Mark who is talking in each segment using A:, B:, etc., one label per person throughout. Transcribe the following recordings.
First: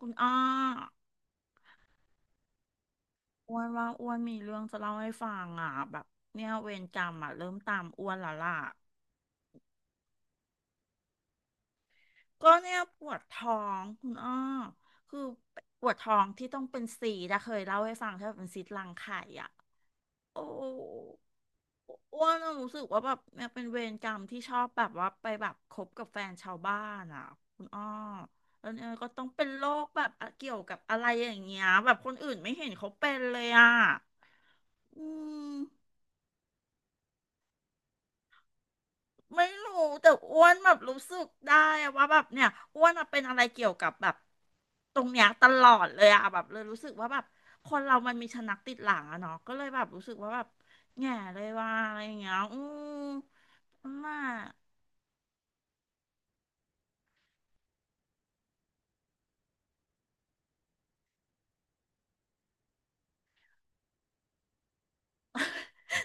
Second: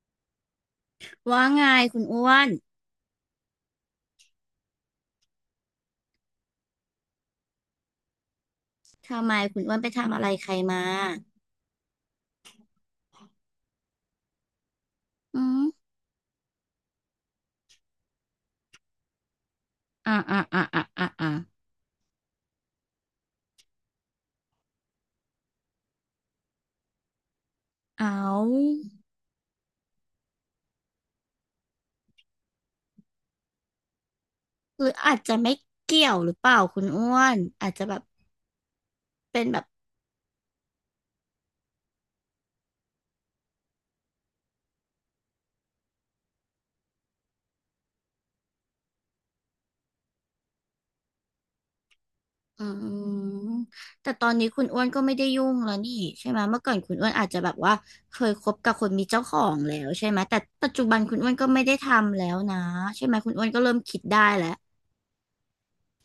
A: คุณอ้อ
B: ว่าไงคุณอ้วน
A: อ้วนว่าอ้วนมีเรื่องจะเล่าให้ฟังอ่ะแบบเนี่ยเวรกรรมอ่ะเริ่มตามอ้วนแล้วล่ะ
B: ทำไมคุณอ้วนไปทำอะไรใครมา
A: ก็เนี่ยปวดท้องคุณอ้อคือ
B: อืม
A: ปวดท้องที่ต้องเป็นสีนะเคยเล่าให้ฟังใช่ไหมเป็นซีสต์รังไข่อ่ะ
B: อ่าอ่า
A: โอ้
B: อ่าอ่าอ่าอ่า
A: อ้วนอะรู้สึกว่าแบบเนี่ยเป็นเวรกรรมที่ชอบแบบว่าไปแบบคบกับแฟนชาวบ้านอ่ะคุณอ้อ
B: เอ
A: แล้ว
B: า
A: เนี่ยก็ต้องเป็นโรคแบบอะเกี่ยวกับอะไรอย่างเงี้ยแบบคนอื่นไม่เห็นเขาเป็นเลยอ่ะ
B: หรือ
A: อื
B: อาจจะไม่
A: ม
B: เกี่ยวหรือเปล่าคุณอ้วนอาจจะแบบเป็
A: ไม่
B: นแบบ
A: รู้แต่อ้วนแบบรู้สึกได้อะว่าแบบเนี่ยอ้วนอะเป็นอะไรเกี่ยวกับแบบตรงเนี้ยตลอดเลยอะแบบเลยรู้สึกว่าแบบคนเรามันมีชะนักติดหลังอะเนาะก็เลยแบบรู้สึกว่าแบบแง่เลยว่าอะไรอย่างเงี้ยอื
B: อื
A: ม
B: มแต่
A: น่า
B: ตอนนี้คุณอ้วนก็ไม่ได้ยุ่งแล้วนี่ใช่ไหมเมื่อก่อนคุณอ้วนอาจจะแบบว่าเคยคบกับคนมีเจ้าของแล้วใช่ไหมแต่ปัจจุบันคุณอ้วนก็ไม่ได้ทำแล้วนะใช่ไหมคุณอ้วนก็เริ่มคิดได้แล้ว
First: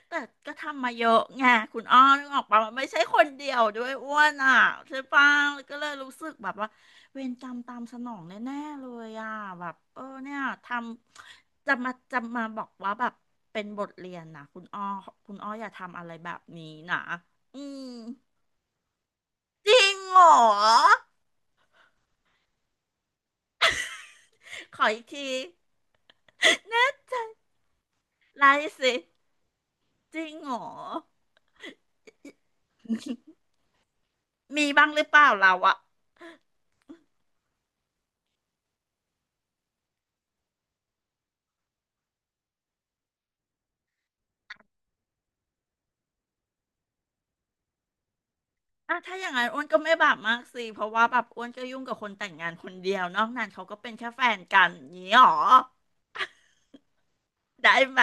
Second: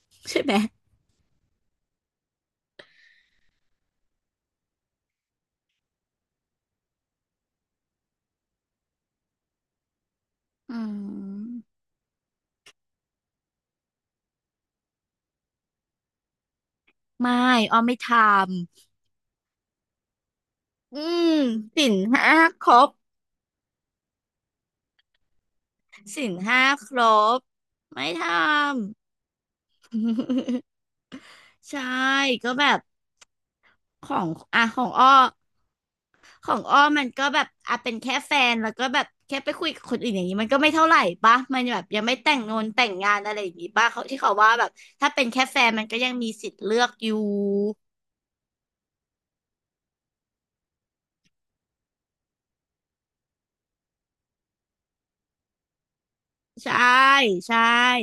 A: แต่
B: ใช่ไห
A: ก็
B: ม
A: ทำมาเยอะไงคุณอ้อนึกออกปะมันไม่ใช่คนเดียวด้วยอ้วนอ่ะใช่ปะก็เลยรู้สึกแบบว่าเวรกรรมตามสนองแน่ๆเลยอ่ะแบบเออเนี่ยท
B: อืม
A: ำจะมาจะมาบอกว่าแบบเป็นบทเรียนนะคุณอ้อคุณอ้ออย่าทำอะไรแบบนี้นะ
B: ไม่
A: อื
B: อ้อ
A: ม
B: ไม่ท
A: จริงเหรอ
B: ำอืมสินห้าครบ
A: ขออีกที
B: ศีลห้าครบไม่ท
A: ไล่
B: ำ
A: สิจริงเหรอ
B: ใช่ก็แบบของอ่ะ
A: มี
B: ขอ
A: บ้า
B: ง
A: งหรื
B: อ้อ
A: อเปล่าเราอะ
B: มันก็แบบอ่ะเป็นแค่แฟนแล้วก็แบบแค่ไปคุยกับคนอื่นอย่างนี้มันก็ไม่เท่าไหร่ปะมันแบบยังไม่แต่งงานแต่งงานอะไรอย่างงี้ปะเขาที่เขาว่าแบบถ้าเป็นแค่แฟนมันก็ยังมีสิทธิ์เลือกอยู่
A: อ่ะถ้าอย่างนั้นอ้วนก็ไม่บาปมากสิเพราะว่าแบบอ้วนก็ยุ่งกับคนแต่งงานคนเดียวนอกนั้นเขาก็เป็นแค่แฟนกันอย่างนี้หรอ
B: ใช่ใช่
A: ได้ไหม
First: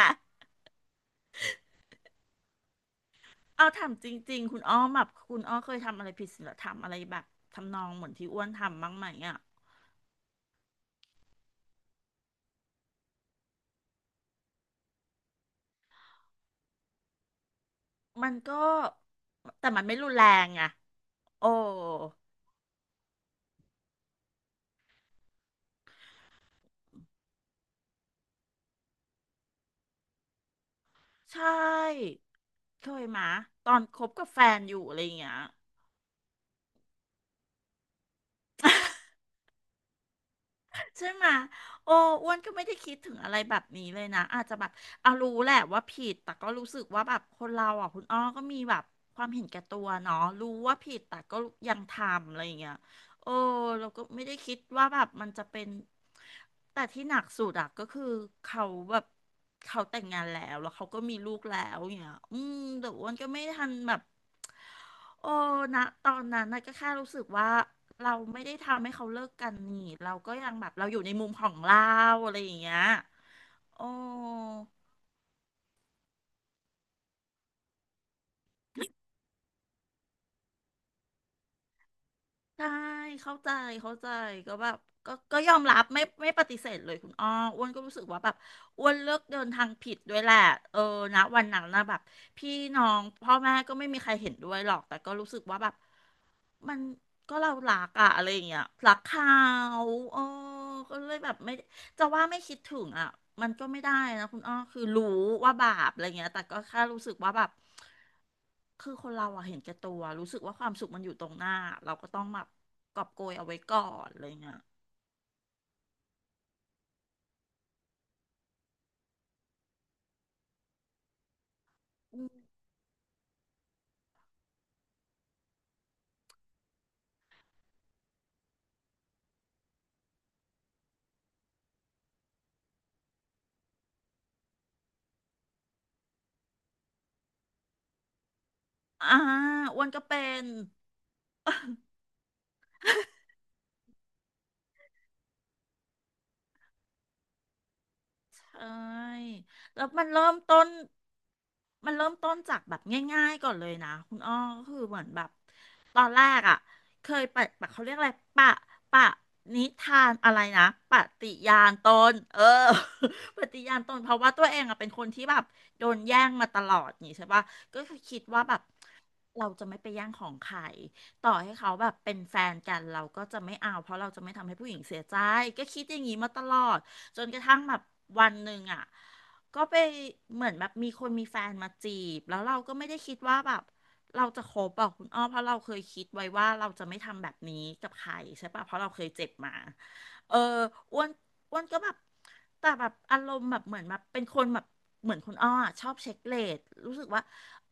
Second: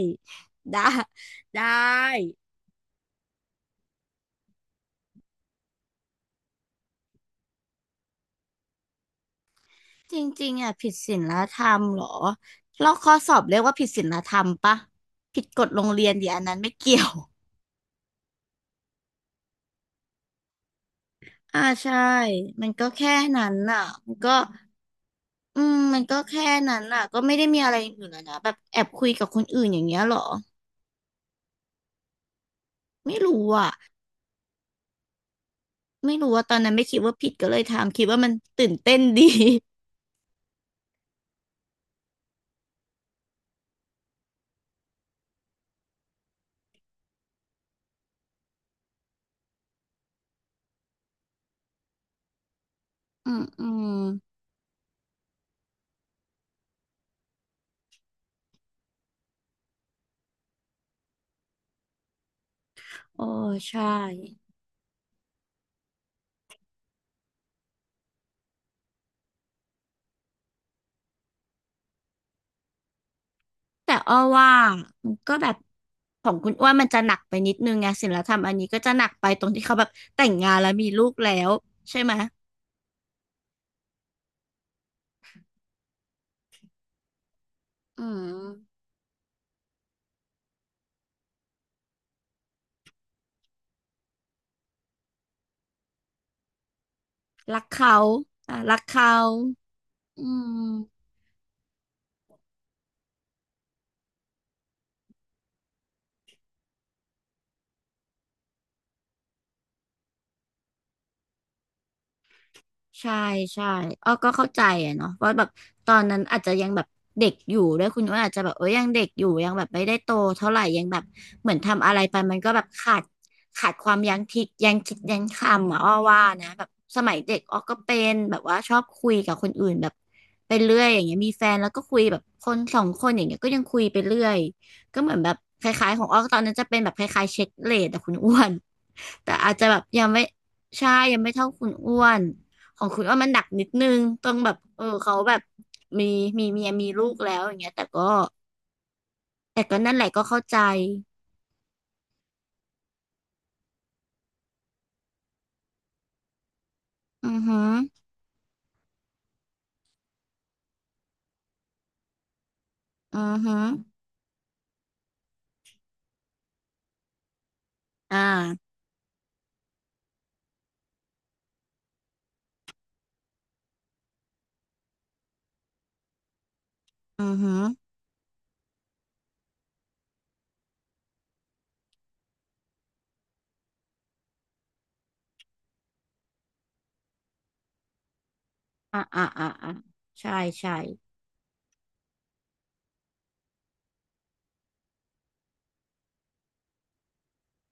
B: ได้ได้
A: เอาถามจริงๆคุณอ้อมแบบคุณอ้อเคยทำอะไรผิดศีลธรรมอะไรแบบทำนองเหมือนที่อ้วนทำบ้างไหมอ่ะ
B: จริงๆอ่ะผิดศีลธรรมเหรอแลอกข้อสอบเรียกว่าผิดศีลธรรมปะผิดกฎโรงเรียนดิอันนั้นไม่เกี่ยว
A: มันก็แต่มันไม่รุนแรงไงโอ้
B: อ่าใช่มันก็แค่นั้นน่ะมันก็อืมมันก็แค่นั้นน่ะก็ไม่ได้มีอะไรอย่างอื่นแล้วนะแบบแอบคุยกับคนอื่นอย่างเงี้ยเหรอ
A: ใช่เคย
B: ไม่
A: มา
B: รู้อ่ะ
A: ตอนคบกับแฟนอยู่อะไรอย่างเงี้ย
B: ไม่รู้ว่าตอนนั้นไม่คิดว่าผิดก็เลยทำคิดว่ามันตื่นเต้นดี
A: ใช่ไหมโอ้อ้วนก็ไม่ได้คิดถึงอะไรแบบนี้เลยนะอาจจะแบบเอารู้แหละว่าผิดแต่ก็รู้สึกว่าแบบคนเราอ่ะคุณอ้อก็มีแบบความเห็นแก่ตัวเนาะรู้ว่าผิดแต่ก็ยังทำอะไรอย่างเงี้ยโอ้
B: อืมอืม
A: เราก็ไม่ได้คิดว่าแบบมันจะเป็นแต่ที่หนักสุดอะก็คือเขาแบบเขาแต่งงานแล้วแล้วเขาก็มีลูกแล้วอย่างเงี้ยอืมแต่อ้วน
B: โอ้
A: ก็ไม่ทัน
B: ใช่
A: แบบ โอ้นะตอนนั้นนะก็แค่รู้สึกว่าเราไม่ได้ทำให้เขาเลิกกันนี่เราก็ยังแบบเราอยู่ในมุมของเราอะไรอย่างเงี้ยโอ้
B: แต่อ้อว่ามันก็แบบ ของคุณอ้วนมันจะหนักไปนิดนึงไงศิลธรรมอันนี้ก็จะหนักไปตรงที่เขาแบบแต่งงานแล้วมีลูกแล้วใช่ไหมย
A: ใช่เข้าใจเข้าใจก็แบบก็ยอมรับไม่ปฏิเสธเลยคุณอ้ออ้วนก็รู้สึ
B: อื
A: กว่าแบ
B: ม
A: บอ้วนเลือกเดินทางผิดด้วยแหละเออนะวันนั้นนะแบบพี่น้องพ่อแม่ก็ไม่มีใครเห็นด้วยหรอกแต่ก็รู้สึกว่าแบบมันก็เรา
B: รัก
A: รัก
B: เขา
A: อะอะไรอย่าง
B: อ่ะ
A: เงี้ย
B: รัก
A: รัก
B: เขา
A: เขาเออ
B: อื
A: ก็
B: ม
A: เลยแบบไม่ จะว่าไม่คิดถึงอ่ะมันก็ไม่ได้นะคุณอ้อคือรู้ว่าบาปอะไรเงี้ยแต่ก็แค่รู้สึกว่าแบบคือคนเราอะเห็นแก่ตัวรู้สึกว่าความสุขมันอยู่ตรงหน้าเราก็ต้องแบบกอบ
B: ใช่
A: โกยเอาไว้
B: ใช่
A: ก่อน
B: อ้อ
A: อะไร
B: ก็เข้า
A: เงี้ย
B: ใจอะเนาะว่าแบบตอนนั้นอาจจะยังแบบเด็กอยู่ด้วยคุณว่าอาจจะแบบเอ้ยยังเด็กอยู่ยังแบบไม่ได้โตเท่าไหร่ยังแบบเหมือนทำอะไรไปมันก็แบบขาดความยั้งคิดยังคิดยั้งคำอะอ้อว่านะแบบสมัยเด็กอ้อก็เป็นแบบว่าชอบคุยกับคนอื่นแบบไปเรื่อยอย่างเงี้ยมีแฟนแล้วก็คุยแบบคนสองคนอย่างเงี้ยก็ยังคุยไปเรื่อยก็เหมือนแบบคล้ายๆของอ้อตอนนั้นจะเป็นแบบคล้ายๆเช็คเรทอะคุณอ้วน
A: อ่า
B: แต่อาจจะแบ
A: อ้
B: บ
A: วนก็
B: ยัง
A: เป็
B: ไม่
A: น
B: ใช่ยังไม่เท่าคุณอ้วน ของคุณว่ามันหนักนิดนึงต้องแบบเออเขาแบบมีเมียมีลูกแล้วอย่างเงี้ยแต่ก็
A: เอ้ย
B: แต่ก็
A: แล้ว
B: นั่นแห
A: มัน
B: ละก็
A: เริ่ม
B: เข้าใจ
A: ต้นมันเริ่มต้นจากแบบง่ายๆก่อนเลยนะคุณอ้อก็คือเหมือนแบบตอนแรกอ่ะเคย
B: อือ
A: ปะ
B: หือ
A: เขาเรียกอะไรปะปะนิทานอะไรนะปฏิญาณตนเออ
B: อือ
A: ป
B: หื
A: ฏิ
B: อ
A: ญาณตนเพราะว่าตัวเองอ่ะเป็นคนที่แบบโดนแย่งมาตลอดนี่ใช่ปะก็คือคิ
B: อ่า
A: ดว่าแบบเราจะไม่ไปแย่งของใคร ต่อให้เขาแบบเป็นแฟนกันเราก็จะไม่เอาเพราะเราจะไม่ทำให้ผู้หญิงเสียใจก็คิดอย่างนี้มาตลอดจ
B: อื
A: น
B: อ
A: กระ
B: หื
A: ทั่
B: อ
A: งแบบวันหนึ่งอ่ะก็ไปเหมือนแบบมีคนมีแฟนมาจีบแล้วเราก็ไม่ได้คิดว่าแบบเราจะคบอ่ะคุณอ้อเพราะเราเคยคิดไว้ว่าเราจะไม่ทำแบบนี้กับใครใช่ปะเพราะเรา
B: อ่า
A: เคย
B: อ่า
A: เจ็บ
B: อ่า
A: มา
B: อ่าใช่
A: เออ
B: ใช่
A: อ้วนอ้วนก็แบบแต่แบบอารมณ์แบบเหมือนแบบเป็นคนแบบเหมือนคุณอ้ออะชอบเช็คเรทรู้สึกว่า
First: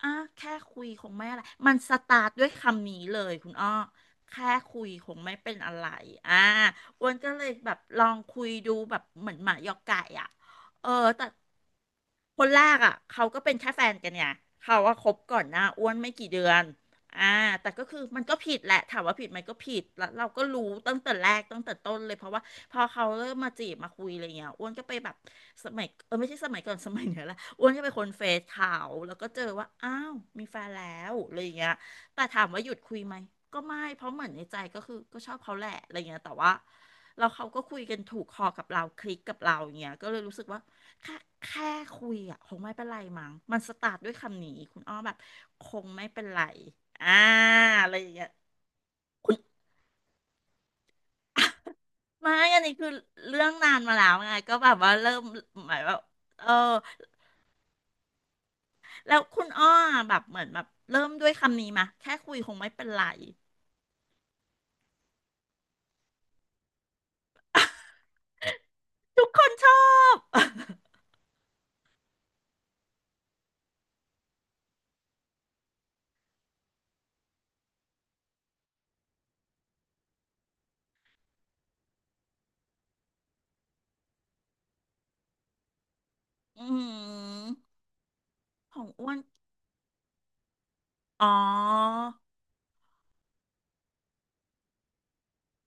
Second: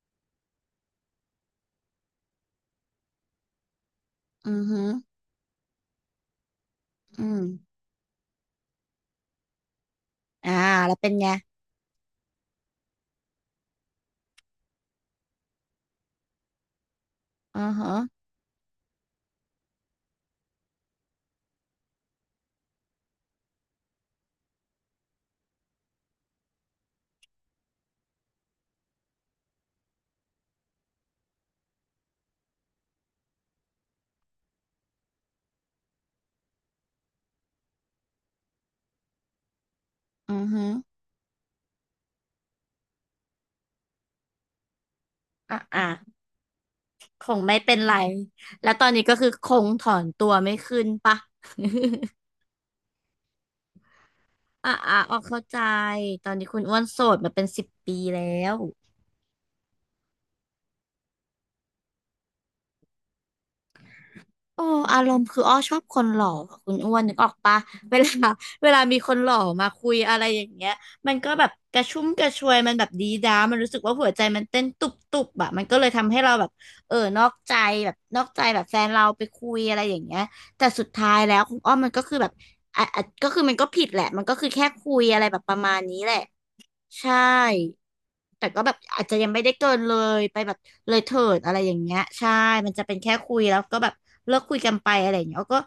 A: อ่ะแค่คุยคงไม่อะไรมันสตาร์ทด้วยคำนี้เลยคุณอ้อแค่
B: อือ
A: คุ
B: หือ
A: ยคงไม่เป็นอะไรอ่าอ้วน
B: อื
A: ก็เล
B: ม
A: ยแบบลองคุยดูแบบเหมือนหมายอกไก่อ่ะ
B: อ่า
A: เออ
B: แล้วเป็น
A: แต่
B: ไง
A: คนแรกอ่ะเขาก็เป็นแค่แฟนกันไงเขาว่าคบก่อนหน้าอ้วนไม่กี่เดือนอ่า
B: อื
A: แต่
B: อ
A: ก็
B: หือ
A: คือมันก็ผิดแหละถามว่าผิดไหมก็ผิดแล้วเราก็รู้ตั้งแต่แรกตั้งแต่ต้นเลยเพราะว่าพอเขาเริ่มมาจีบมาคุยอะไรเงี้ยอ้วนก็ไปแบบสมัยไม่ใช่สมัยก่อนสมัยเนี้ยแหละอ้วนก็ไปคนเฟซเขาแล้วก็เจอว่าอ้าวมีแฟนแล้วอะไรเงี้ยแต่ถามว่าหยุดคุยไหมก็ไม่เพราะเหมือนในใจก็คือก็ชอบเขาแหละอะไรเงี้ยแต่ว่าเราเขาก็คุยกันถูกคอกับเราคลิกกับเราอย่างเงี้ยก็เลยรู้
B: อื
A: สึ
B: อ
A: กว่า
B: หือ
A: แค่แค่คุยอ่ะคงไม่เป็นไรมั้งมันสตาร์ทด้วยคำนี้คุณอ้อแบบ
B: อ่า
A: ค
B: อ่า
A: งไม่เป็นไรอ่า
B: คงไม่เป็น
A: อะ
B: ไร
A: ไรอย่างเงี้ย
B: แล้วตอนนี้ก็คือ
A: คุณ
B: คงถอนตัวไม่ขึ้นปะ
A: ไม่ อันนี้คือเรื่องนานมาแล้วไงก็แบ
B: อ่า
A: บว่า
B: อ่า
A: เริ่
B: ออ
A: ม
B: กเข้าใจ
A: หมายว่า
B: ตอน
A: เอ
B: นี้
A: อ
B: คุณอ้วนโสดมาเป็นสิบปีแล้ว
A: แล้วคุณอ้อแบบเหมือนแบบเริ่มด้วยคำนี้มาแค่คุยคงไม่เป็นไร
B: โอ้อารมณ์คืออ้อชอบคนหล่ออะคุณอ้วนนึกออกปะเวลา เวลามีคน
A: ทุ
B: ห
A: ก
B: ล่อ
A: คน
B: มา
A: ชอ
B: คุยอะ
A: บ
B: ไรอย่างเงี้ยมันก็แบบกระชุ่มกระชวยมันแบบดีด้ามันรู้สึกว่าหัวใจมันเต้นตุบตุบอะมันก็เลยทำให้เราแบบเออนอกใจแบบนอกใจแบบแฟนเราไปคุยอะไรอย่างเงี้ยแต่สุดท้ายแล้วคุณอ้อมันก็คือแบบอ่ะอ่ะก็คือมันก็ผิดแหละมันก็คือแค่คุยอะไรแบบประมาณนี้แหละ
A: อื
B: ใช่
A: ม
B: แต่ก็แบบ
A: ของ
B: อาจ
A: อ้ว
B: จะ
A: น
B: ยังไม่ได้เกินเลยไปแบบเลยเถิ
A: อ๋อ
B: ดอะไรอย่างเงี้ยใช่มันจะเป็นแค่คุยแล้วก็แบบเลิกคุยกันไปอะไรอย่างเงี้ยอ้อก็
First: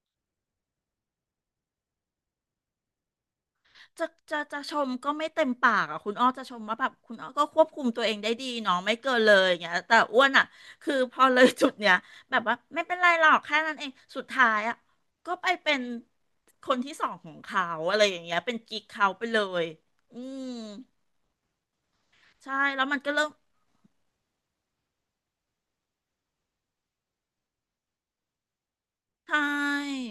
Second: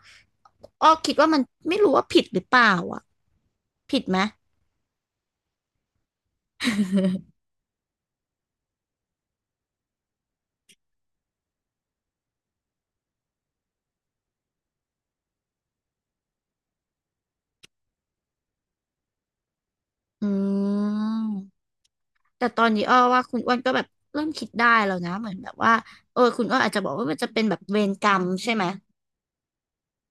B: อ้อคิดว่ามันไม่รู้ว่าผิดหรือเปล่าอ่ะผิด
A: จะ
B: ไหม
A: จะชมก็ไม่เต็มปากอ่ะคุณอ้อจะชมว่าแบบคุณอ้อ ก็ควบคุมตัวเองได้ดีเนาะไม่เกินเลยอย่างเงี้ยแต่อ้วนอ่ะคือพอเลยจุดเนี้ยแบบว่าไม่เป็นไรหรอกแค่นั้นเองสุดท้ายอ่ะก็ไปเป็นคนที่สองของเขาอะไรอย่างเงี้ยเป็นกิ๊กเขาไปเลยอื
B: อื
A: ม
B: มแต่
A: ใช่
B: ตอน
A: แล้
B: นี้
A: ว
B: อ้
A: มั
B: อ
A: นก็
B: ว่า
A: เริ่ม
B: คุณอ้วนก็แบบเริ่มคิดได้แล้วนะเหมือนแบบว่าเออคุณอ้วนอาจจะบอกว่ามันจะเป็นแบบเวรกรรมใช่ไหม
A: ใช่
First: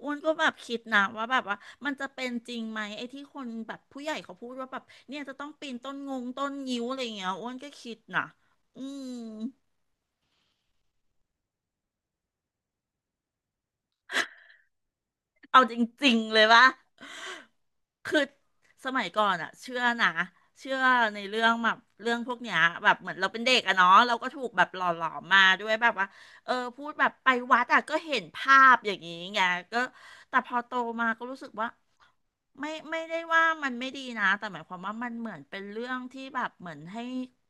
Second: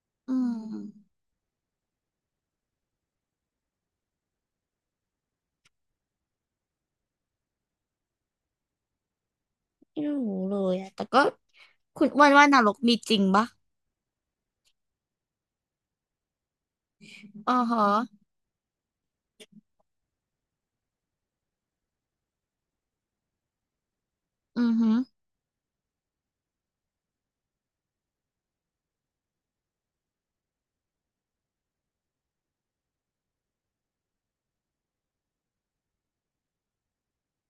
A: อ้วน
B: อื
A: ก็แบบคิดนะ
B: ม
A: ว่าแบบว่ามันจะเป็นจริงไหมไอ้ที่คนแบบผู้ใหญ่เขาพูดว่าแบบเนี่ยจะต้องปีนต้นงงต้นงิ้วอะไรอย่างเงี้ยอ้วนก็คิดนะอืม
B: ไม่รู้เลยอะแต่ก็คุณอ้วนว่านรกมีจริงปะ
A: เอาจริงๆเลยว่า
B: อ๋อฮะ
A: คือสมัยก่อนอะเชื่อนะเชื่อในเรื่องแบบเรื่องพวกเนี้ยแบบเหมือนเราเป็นเด็กอะเนาะเราก็ถูก
B: อื
A: แบบ
B: อ
A: หล่อ
B: ฮึ
A: หลอมมาด้วยแบบว่าพูดแบบไปวัดอะก็เห็นภาพอย่างนี้ไงก็แต่พอโตมาก็รู้สึกว่าไม่ได้ว่ามันไม่ดีนะแต่หมายความว่ามันเหมือนเป็นเรื่องที่แบบเหมือนให้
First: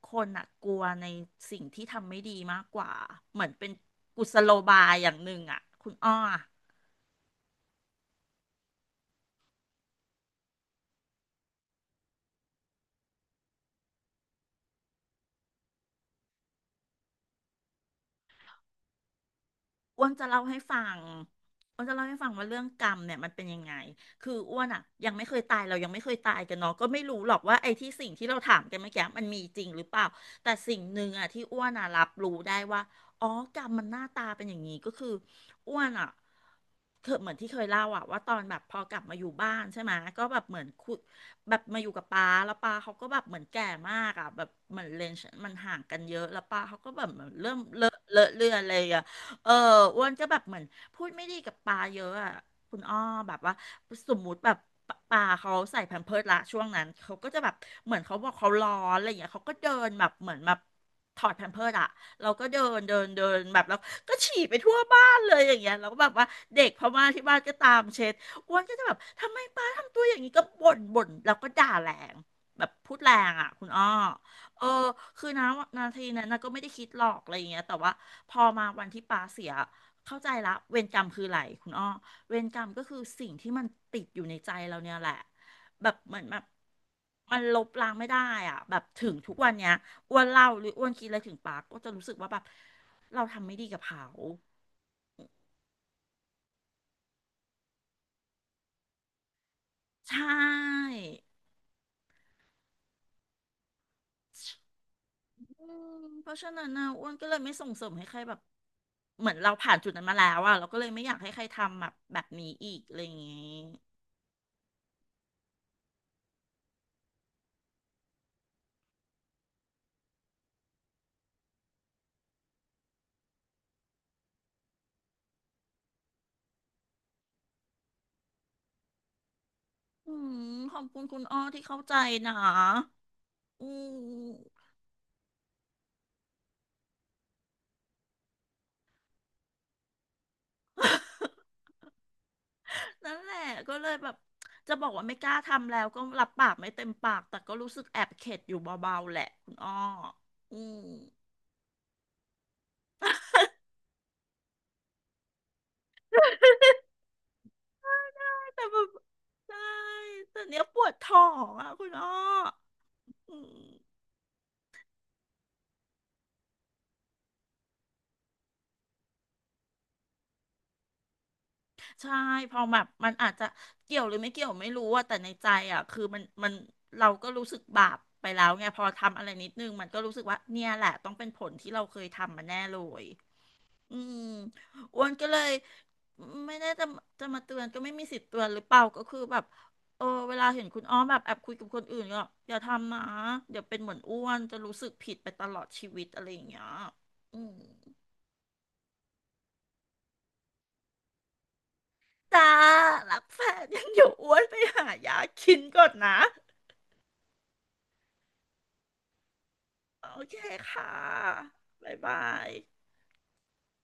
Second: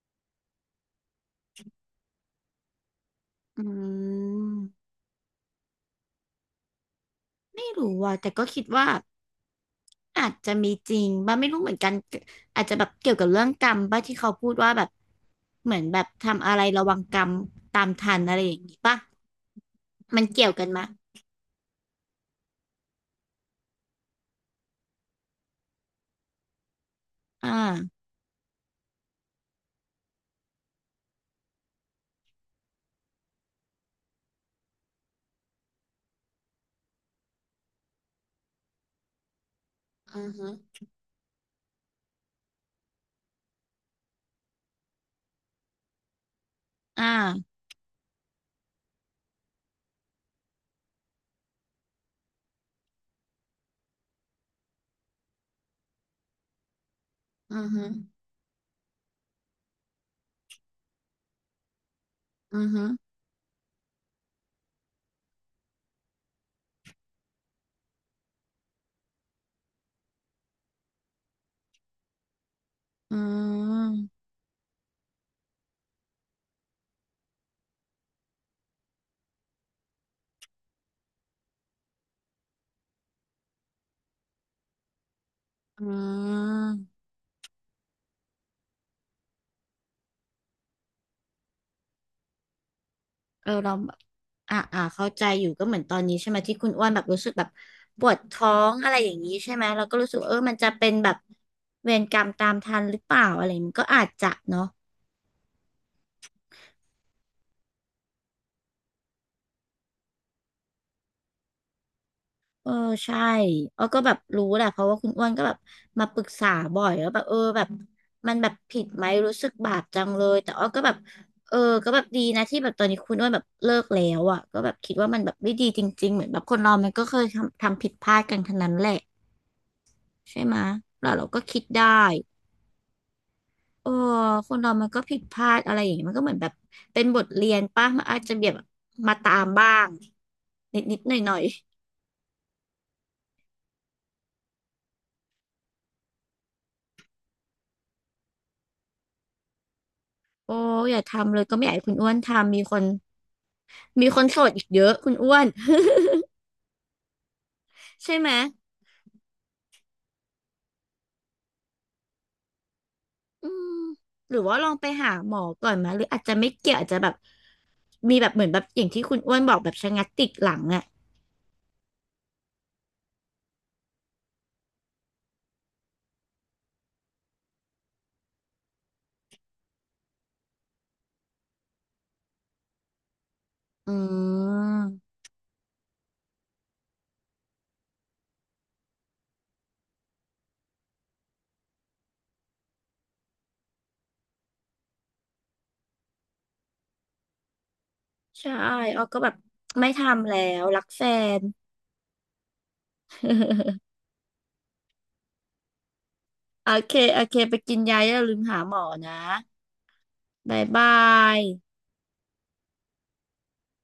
A: คนอะกลัวในสิ่งที่ทำไม่ดีมากกว่าเหมือน
B: อื
A: เป็นกุศโลบา
B: ม
A: ยอย่างหนึ่งอะคุณอ้อ
B: ไม่รู้ว่ะแต่ก็คิดว่าอาจจะมีจริงบ้าไม่รู้เหมือนกันอาจจะแบบเกี่ยวกับเรื่องกรรมบ้าที่เขาพูดว่าแบบเหมือนแบบทำอะไรระวังกรรมตามทันอะไรอย่างนี้ป่ะ
A: อ้วน
B: มัน
A: จะเล่า
B: เกี่ยว
A: ให้
B: กัน
A: ฟั
B: มะ
A: งอ้วนจะเล่าให้ฟังว่าเรื่องกรรมเนี่ยมันเป็นยังไงคืออ้วนอ่ะยังไม่เคยตายเรายังไม่เคยตายกันเนาะก็ไม่รู้หรอก
B: อ่
A: ว่าไอ้ที่
B: า
A: สิ่งที่เราถามกันเมื่อกี้มันมีจริงหรือเปล่า แต่สิ่งหนึ่งอ่ะที่อ้วนอ่ะรับรู้ได้ว่าอ๋อกรรมมันหน้าตาเป็นอย่างนี้ก็คืออ้วนอ่ะเคยเหมือนที่เคยเล่าอ่ะว่าตอนแบบพอกลับมาอยู่บ้านใช่ไหม
B: อื
A: ก็
B: อ
A: แบบ
B: ฮึ
A: เหมือนคุยแบบมาอยู่กับป้าแล้วป้าเขาก็แบบเหมือนแก่มากอ่ะแบบเหมือนเลนส์มันห่างกันเยอะแล้วป้าเขาก็แบบเหมือน
B: อ่า
A: เริ่มเลอะเลือนเลยอ่ะ เอออ้วนก็แบบเหมือนพูดไม่ดีกับปลาเยอะอะคุณอ้อแบบว่าสมมุติแบบปลาเขาใส่แพมเพิร์สละช่วงนั้นเขาก็จะแบ
B: อื
A: บ
B: อฮึ
A: เหมือนเขาบอกเขาร้อนอะไรอย่างเงี้ยเขาก็เดินแบบเหมือนแบบถอดแพมเพิร์สอะเราก็เดิ
B: อือ
A: น
B: ฮึ
A: เดินเดินแบบแล้วก็ฉี่ไปทั่วบ้านเลยอย่างเงี้ยเราก็แบบว่าเด็กพม่าที่บ้านก็ตามเช็ดอ้วนก็จะแบบทำไมปลาทำตัวอย่างนี้ก็บ่นแล้วก็ด่าแรงแบบพูดแร
B: อื
A: งอะคุณอ้อ
B: ม
A: เออคือนะนาทีนั้นนะก็ไม่ได้คิดหรอกอะไรอย่างเงี้ยแต่ว่าพอมาวันที่ปาเสียเข้าใจละเวรกรรมคืออะไรคุณอ้อเวรกรรมก็คือสิ่งที่มันติดอยู่ในใจเราเนี่ยแหละ
B: อื
A: แบบเหมือนแบบ
B: ม
A: มันลบล้างไม่ได้อ่ะแบบถึงทุกวันเนี้ยอ้วนเล่าหรืออ้วนคิดอะไรถึงปาก็จะรู้สึกว่าแบบเรา
B: เอ
A: ทำ
B: อ
A: ไม่ดี
B: เรา
A: กับ
B: แบบ
A: เขา
B: อ่าอ่าเข้าใจอยู่ก็เหมือนตอนนี้ใช่ไหมที่คุณอ้วนแบบรู้สึกแบบปวดท้องอะไรอย่างนี้ใช่ไหมเราก็รู้
A: ใช
B: สึกว่าเออมันจะเป็
A: ่
B: นแบบเวรกรรมตามทันหรือเปล่าอะไรอย่างนี้มันก็อาจจะเนาะ
A: อืมเพราะฉะนั้นนะอ้วนก็เลยไม่ส่งเสริมให้ใครแบบเหมือนเราผ่านจุดนั้นมาแล้วอะเราก็เลยไม่อยากให้ใครทำแบบนี้
B: เอ
A: อี
B: อ
A: กอะไรอ
B: ใช่
A: ย่างงี้
B: เออก็แบบรู้แหละเพราะว่าคุณอ้วนก็แบบมาปรึกษาบ่อยแล้วาแบบเออแบบมันแบบผิดไหมรู้สึกบาปจังเลยแต่อ้อก็แบบเออก็แบบดีนะที่แบบตอนนี้คุณอ้วนแบบเลิกแล้วอ่ะก็แบบคิดว่ามันแบบไม่ดีจริงๆเหมือนแบบคนเรามันก็เคยทำผิดพลาดกันทั้งนั้นแหละ
A: อื
B: ใช่
A: ม
B: ไหมะ
A: ขอบคุณ
B: แล้ว
A: คุณ
B: เรา
A: อ้
B: ก็
A: อ
B: คิ
A: ที่
B: ด
A: เข้า
B: ได้
A: ใจนะอื
B: เออคน
A: ม
B: เรามันก็ผิดพลาดอะไรอย่างเงี้ยมันก็เหมือนแบบเป็นบทเรียนป่ะมันอาจจะแบบมาตามบ้างนิดนิดหน่อยห น่อย
A: นั่นแหละก็เลยแบบจะบอกว่าไม่กล้าทำแล้วก็รับปากไม่เต็มปากแต่ก็รู้สึกแอบเข็ดอยู่เบาๆแหละคุณอ้อ
B: ๆโอ้
A: อืม
B: อย่าทำเลยก็ไม่อยากให้คุณอ้วนทำมีคนโสดอีกเยอะคุณอ้วน ใช่ไหม
A: แต่แบบใช่แต่เนี้ยปวดท้องอ่ะคุณอ้ออื
B: อื
A: ม
B: มหรือว่าลองไปหาหมอก่อนไหมหรืออาจจะไม่เกี่ยวอาจจะแบบมีแบบเหมือนแบบอย่างที่คุณอ้วนบอกแบบชะงักติดหลังอ่ะ
A: ใช่พอแบบมันอาจจะเกี่ยวหรือไม่เกี่ยวไม่รู้ว่าแต่ในใจอ่ะคือมันเราก็รู้สึกบาปไปแล้วไงพอทำอะไรนิดนึงมันก็รู้สึกว่าเนี่ยแหละต้องเป็นผลที่เราเคยทำมาแน่เลย
B: อื
A: อืมอ้ว
B: ม
A: นก็เลยไม่ได้จะมาเตือนก็ไม่มีสิทธิ์เตือนหรือเปล่าก็คือแบบเออเวลาเห็นคุณอ้อมแบบแอบคุยกับคนอื่นก็อย่าทำนะเดี๋ยวเป็นเหมือนอ้วนจะรู้สึกผิดไปตลอดชีวิตอะไรอย่างเงี้ยอืม
B: ใช่อ้อก็แบบไม่ทำแล้วรักแฟน
A: จ้ารักแฟนยัง อยู่อ้วนไปหายากินก่อนนะ
B: โอเค โอเค ไปกินยาอย่าลืมหาหมอนะ
A: โอเค
B: บ๊าย
A: ค่ะ
B: บาย
A: บ๊ายบาย